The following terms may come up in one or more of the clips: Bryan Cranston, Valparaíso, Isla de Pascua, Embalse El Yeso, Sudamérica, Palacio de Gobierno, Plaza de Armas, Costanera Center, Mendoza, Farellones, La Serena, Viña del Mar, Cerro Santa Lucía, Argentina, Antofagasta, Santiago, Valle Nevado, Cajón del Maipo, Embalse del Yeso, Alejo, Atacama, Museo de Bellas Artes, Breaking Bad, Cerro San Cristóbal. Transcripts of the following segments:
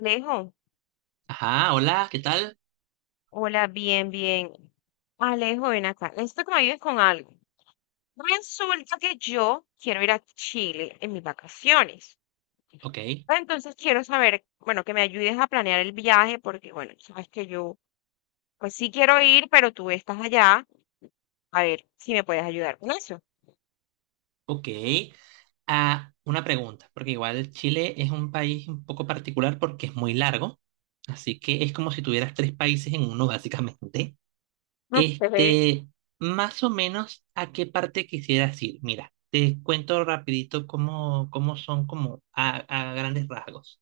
Alejo, Ajá, hola, ¿qué tal? hola, bien, bien. Alejo, ven acá. Necesito que me ayudes con algo. Resulta que yo quiero ir a Chile en mis vacaciones. Ok, Entonces quiero saber, bueno, que me ayudes a planear el viaje porque, bueno, sabes que yo, pues sí quiero ir, pero tú estás allá. A ver si me puedes ayudar con eso. ok. Ah, una pregunta, porque igual Chile es un país un poco particular porque es muy largo, así que es como si tuvieras tres países en uno, básicamente. Ok. Este, más o menos, ¿a qué parte quisieras ir? Mira, te cuento rapidito cómo son como a grandes rasgos.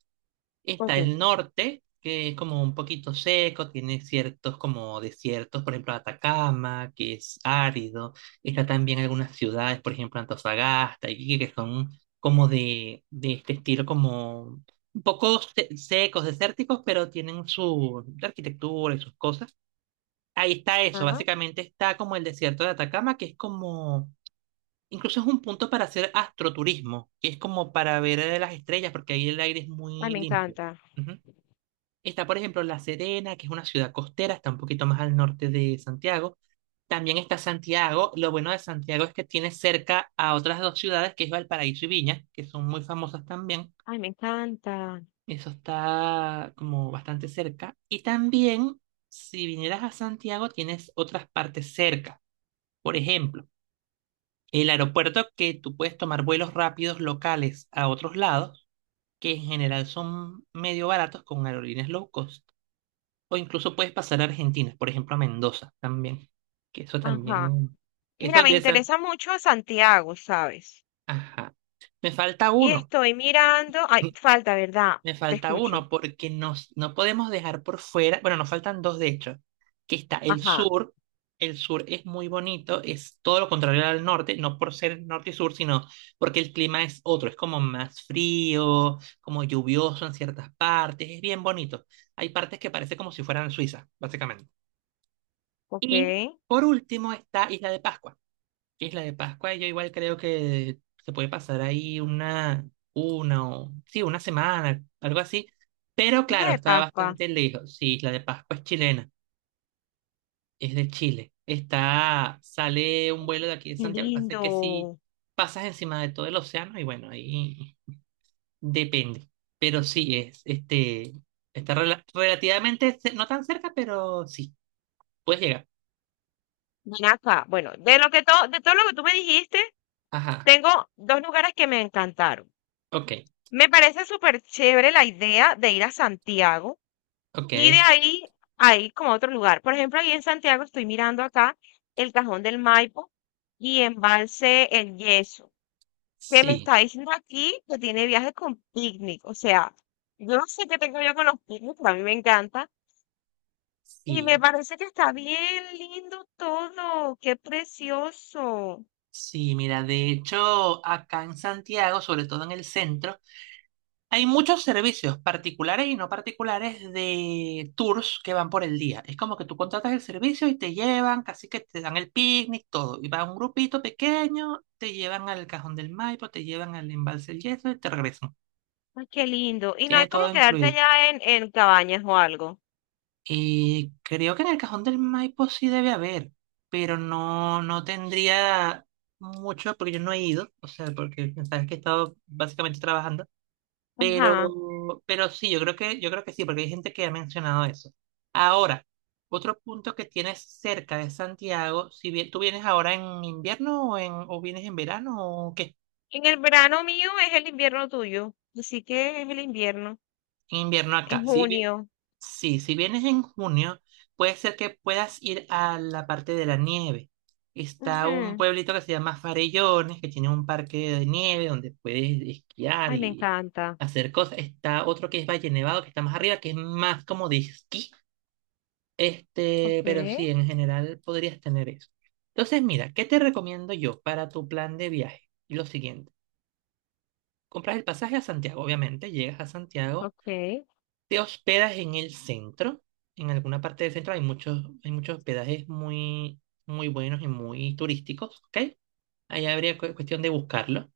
Está Ok. el norte, que es como un poquito seco, tiene ciertos como desiertos, por ejemplo Atacama, que es árido. Está también algunas ciudades, por ejemplo Antofagasta, y que son como de este estilo, como un poco secos, desérticos, pero tienen su arquitectura y sus cosas. Ahí está eso, Ajá. básicamente está como el desierto de Atacama, que es como... Incluso es un punto para hacer astroturismo, que es como para ver las estrellas, porque ahí el aire es Ay, muy me limpio. encanta. Está, por ejemplo, La Serena, que es una ciudad costera, está un poquito más al norte de Santiago. También está Santiago. Lo bueno de Santiago es que tiene cerca a otras dos ciudades, que es Valparaíso y Viña, que son muy famosas también. Ay, me encanta. Eso está como bastante cerca. Y también, si vinieras a Santiago, tienes otras partes cerca. Por ejemplo, el aeropuerto que tú puedes tomar vuelos rápidos locales a otros lados, que en general son medio baratos con aerolíneas low cost. O incluso puedes pasar a Argentina, por ejemplo, a Mendoza también. Que eso Ajá. también. Mira, Eso me de esa. interesa mucho Santiago, ¿sabes? Ajá. Me falta Y uno. estoy mirando. Ay, falta, ¿verdad? Me Te falta escucho. uno porque no podemos dejar por fuera. Bueno, nos faltan dos de hecho. Que está el Ajá. sur. El sur es muy bonito, es todo lo contrario al norte, no por ser norte y sur, sino porque el clima es otro, es como más frío, como lluvioso en ciertas partes, es bien bonito. Hay partes que parece como si fueran Suiza, básicamente. Ok. Y por último está Isla de Pascua. Isla de Pascua, yo igual creo que se puede pasar ahí una o, sí, una semana, algo así. Pero claro, Hija de está Pascua. bastante lejos. Sí, Isla de Pascua es chilena, es de Chile. Está, sale un Mm. vuelo de aquí de Qué Santiago. Pasa lindo. que si pasas encima de todo el océano, y bueno, ahí depende. Pero sí, está relativamente, no tan cerca, pero sí, puedes llegar. Ven acá. Bueno, de todo lo que tú me dijiste, Ajá, tengo dos lugares que me encantaron. ok, Me parece súper chévere la idea de ir a Santiago ok. y de ahí a ir como a otro lugar. Por ejemplo, ahí en Santiago estoy mirando acá el Cajón del Maipo y Embalse El Yeso, que me Sí, está diciendo aquí que tiene viaje con picnic. O sea, yo no sé qué tengo yo con los picnics, pero a mí me encanta. Y me sí, parece que está bien lindo todo. Qué precioso. sí, mira, de hecho, acá en Santiago, sobre todo en el centro, hay muchos servicios particulares y no particulares de tours que van por el día. Es como que tú contratas el servicio y te llevan, casi que te dan el picnic, todo. Y va un grupito pequeño, te llevan al Cajón del Maipo, te llevan al Embalse del Yeso y te regresan. Ay, qué lindo. Y no Tiene hay todo como quedarte incluido. allá en cabañas o algo. Creo que en el Cajón del Maipo sí debe haber, pero no tendría mucho porque yo no he ido, o sea, porque sabes que he estado básicamente trabajando, pero, Ajá. pero sí, yo creo que sí, porque hay gente que ha mencionado eso. Ahora, otro punto que tienes cerca de Santiago, si bien tú vienes ahora en invierno o o vienes en verano o qué, En el verano mío es el invierno tuyo. Así que es el invierno. en invierno En acá. Sí, junio. Sí, si vienes en junio, puede ser que puedas ir a la parte de la nieve. Está un Ujú. pueblito que se llama Farellones, que tiene un parque de nieve donde puedes esquiar Ay, me y encanta. hacer cosas. Está otro que es Valle Nevado, que está más arriba, que es más como de esquí. Ok, Pero sí, en general podrías tener eso. Entonces, mira, ¿qué te recomiendo yo para tu plan de viaje? Lo siguiente, compras el pasaje a Santiago, obviamente, llegas a Santiago. ok, ¿Te hospedas en el centro? En alguna parte del centro hay muchos hospedajes muy buenos y muy turísticos, ¿ok? Ahí habría cuestión de buscarlo.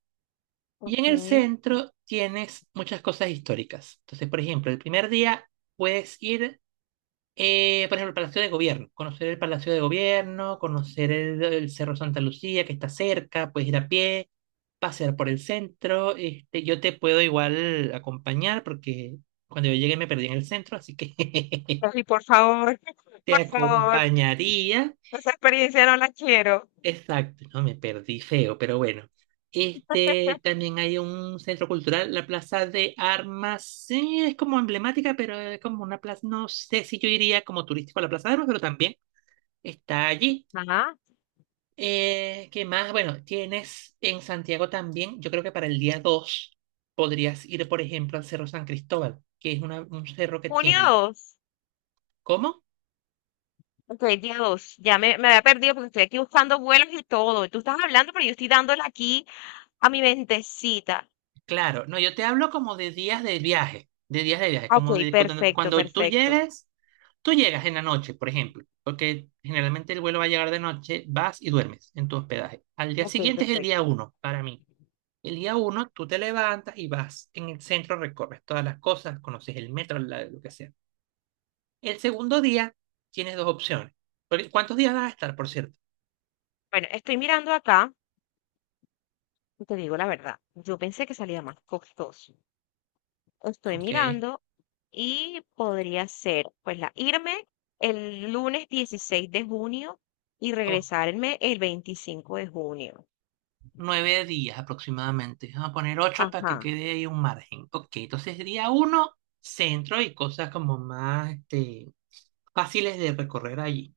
Y en ok. el centro tienes muchas cosas históricas. Entonces, por ejemplo, el primer día puedes ir, por ejemplo, al Palacio de Gobierno, conocer el Palacio de Gobierno, conocer el Cerro Santa Lucía que está cerca, puedes ir a pie pasear por el centro. Yo te puedo igual acompañar porque cuando yo llegué me perdí en el centro, así que Ay, por favor, te por favor. acompañaría. Esa experiencia no la quiero. Exacto, no me perdí feo, pero bueno. También hay un centro cultural, la Plaza de Armas. Sí, es como emblemática, pero es como una plaza. No sé si yo iría como turístico a la Plaza de Armas, pero también está allí. Ajá. ¿Qué más? Bueno, tienes en Santiago también, yo creo que para el día 2 podrías ir, por ejemplo, al Cerro San Cristóbal, que es un cerro que Junio tiene. 2. ¿Cómo? Ok, día 2. Ya me había perdido porque estoy aquí buscando vuelos y todo. Tú estás hablando, pero yo estoy dándole aquí a mi mentecita. Claro, no, yo te hablo como de días de viaje, de días de viaje, Ok, como de perfecto, cuando tú perfecto. llegues, tú llegas en la noche, por ejemplo, porque generalmente el vuelo va a llegar de noche, vas y duermes en tu hospedaje. Al día Ok, siguiente es el día perfecto. uno para mí. El día uno tú te levantas y vas en el centro, recorres todas las cosas, conoces el metro, lo que sea. El segundo día tienes dos opciones. Porque- ¿Cuántos días vas a estar, por cierto? Bueno, estoy mirando acá y te digo la verdad. Yo pensé que salía más costoso. Estoy Ok. mirando y podría ser, pues, la irme el lunes 16 de junio y o- regresarme el 25 de junio. 9 días aproximadamente. Vamos a poner ocho para que Ajá. quede ahí un margen. Ok, entonces día uno, centro y cosas como más fáciles de recorrer allí.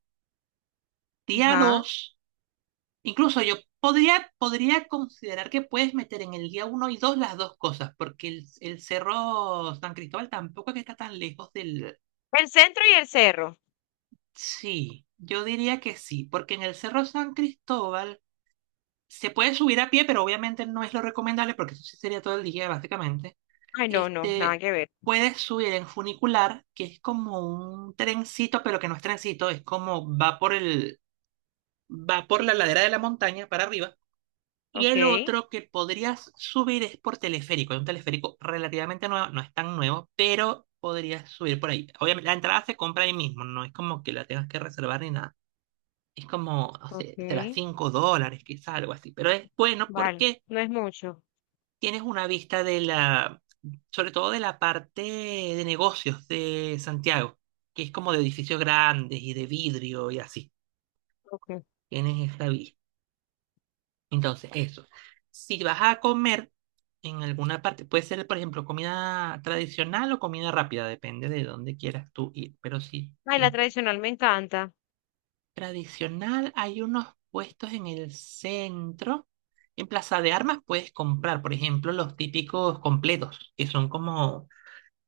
Día Ajá. dos, incluso podría considerar que puedes meter en el día uno y dos las dos cosas, porque el Cerro San Cristóbal tampoco es que está tan lejos del... El centro y el cerro. Sí, yo diría que sí, porque en el Cerro San Cristóbal se puede subir a pie, pero obviamente no es lo recomendable porque eso sí sería todo el día, básicamente. Ay, no, no, nada Este, que ver. puedes subir en funicular, que es como un trencito, pero que no es trencito, es como va por va por la ladera de la montaña para arriba. Y Ok, el otro que podrías subir es por teleférico, es un teleférico relativamente nuevo, no es tan nuevo, pero podrías subir por ahí. Obviamente, la entrada se compra ahí mismo, no es como que la tengas que reservar ni nada. Es como, o sea, ok, será $5, quizá algo así, pero es bueno vale. porque No es mucho. tienes una vista de sobre todo de la parte de negocios de Santiago, que es como de edificios grandes y de vidrio y así. Okay. Tienes esta vista. Entonces, eso. Si vas a comer en alguna parte, puede ser, por ejemplo, comida tradicional o comida rápida, depende de dónde quieras tú ir. Pero sí, Ay, si es la tradicional me encanta. tradicional, hay unos puestos en el centro. En Plaza de Armas puedes comprar, por ejemplo, los típicos completos, que son como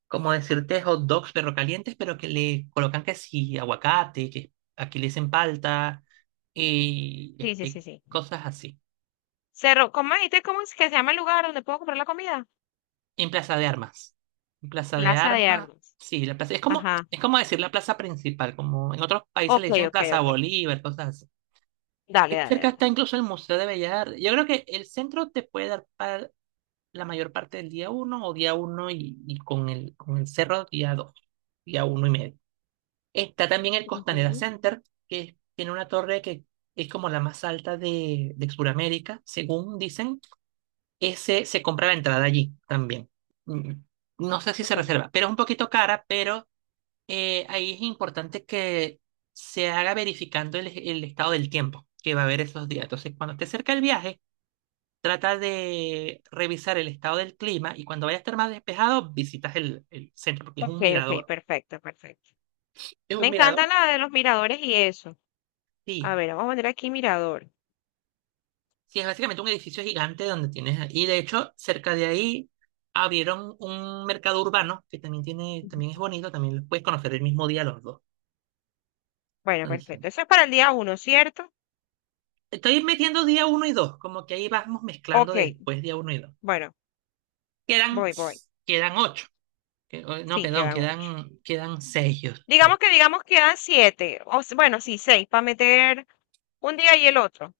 decirte hot dogs perro calientes, pero que le colocan que sí, aguacate, que aquí le dicen palta, y Sí, sí, sí, sí. cosas así. Cerro, ¿cómo me dijiste cómo es que se llama el lugar donde puedo comprar la comida? En Plaza de Armas. En Plaza de Plaza de Armas, Armas. sí, la plaza, Ajá. es como decir la plaza principal, como en otros países le Ok, dicen ok, Plaza ok. Bolívar, cosas así. Dale, Ahí dale, cerca dale. está incluso el Museo de Bellas Artes. Yo creo que el centro te puede dar para la mayor parte del día uno o día uno y con con el cerro día dos, día uno y medio. Está también el Costanera Ujú. Center, que tiene una torre que es como la más alta de Sudamérica, según dicen. Ese se compra la entrada allí también. Mm, no sé si se Ok, reserva, pero es un poquito cara, pero ahí es importante que se haga verificando el estado del tiempo que va a haber esos días. Entonces, cuando esté cerca el viaje, trata de revisar el estado del clima y cuando vaya a estar más despejado, visitas el centro, porque es un ok, ok, mirador. perfecto, perfecto. ¿Es Me un encanta mirador? la de los miradores y eso. A Sí. ver, vamos a poner aquí mirador. Sí, es básicamente un edificio gigante donde tienes, y de hecho, cerca de ahí abrieron un mercado urbano que también tiene, también es bonito, también los puedes conocer el mismo día los dos. Bueno, Entonces, perfecto. Eso es para el día uno, ¿cierto? estoy metiendo día uno y dos, como que ahí vamos mezclando Ok, después día uno y dos. bueno, Quedan, voy, voy. quedan ocho. No, Sí, perdón, quedan ocho. Quedan seis. Yo creo. Digamos que, digamos, quedan siete. Bueno, sí, seis, para meter un día y el otro.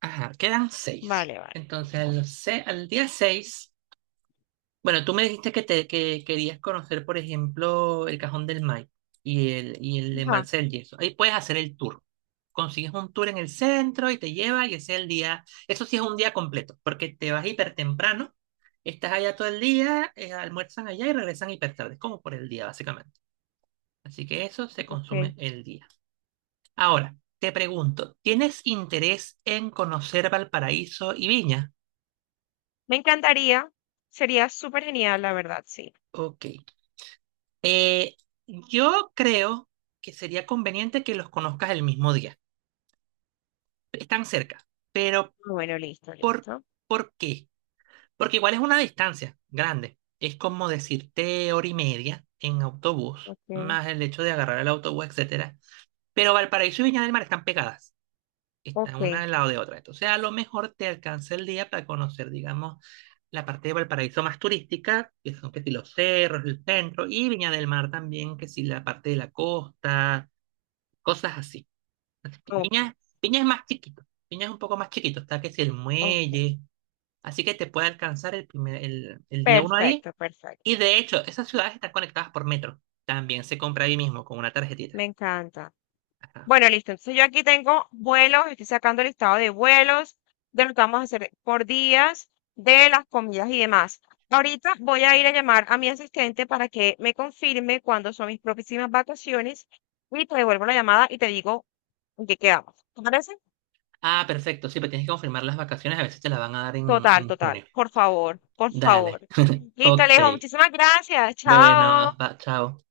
Ajá, quedan seis. Vale, vale. Entonces, al día seis. Bueno, tú me dijiste que querías conocer, por ejemplo, el Cajón del Maipo y y el Ajá, embalse del Yeso. Ahí puedes hacer el tour. Consigues un tour en el centro y te lleva y ese es el día, eso sí es un día completo, porque te vas hiper temprano, estás allá todo el día, almuerzan allá y regresan hiper tarde, como por el día básicamente. Así que eso se ok. consume el día. Ahora, te pregunto, ¿tienes interés en conocer Valparaíso y Viña? Me encantaría. Sería súper genial, la verdad, sí. Ok. Eh, yo creo que sería conveniente que los conozcas el mismo día. Están cerca, pero Bueno, listo, ¿por, listo. por qué? Porque igual es una distancia grande. Es como decirte hora y media en autobús, Ok, más el hecho de agarrar el autobús, etcétera. Pero Valparaíso y Viña del Mar están pegadas, están ok, una al lado de otra. Entonces, a lo mejor te alcanza el día para conocer, digamos, la parte de Valparaíso más turística, que son que si los cerros, el centro, y Viña del Mar también, que si la parte de la costa, cosas así. ok, Viña, Viña es más chiquito, Viña es un poco más chiquito, está que si el ok. muelle, así que te puede alcanzar el día uno ahí. Perfecto, Y perfecto. de hecho, esas ciudades están conectadas por metro, también se compra ahí mismo con una tarjetita. Me encanta. Ajá. Bueno, listo. Entonces yo aquí tengo vuelos, estoy sacando el listado de vuelos, de lo que vamos a hacer por días, de las comidas y demás. Ahorita voy a ir a llamar a mi asistente para que me confirme cuándo son mis próximas vacaciones y te devuelvo la llamada y te digo en qué quedamos. ¿Te parece? Ah, perfecto, sí, pero tienes que confirmar las vacaciones, a veces te las van a dar Total, en total. junio. Por favor, por Dale, favor. Listo, ok, Alejo. Muchísimas gracias. bueno, Chao. va, chao.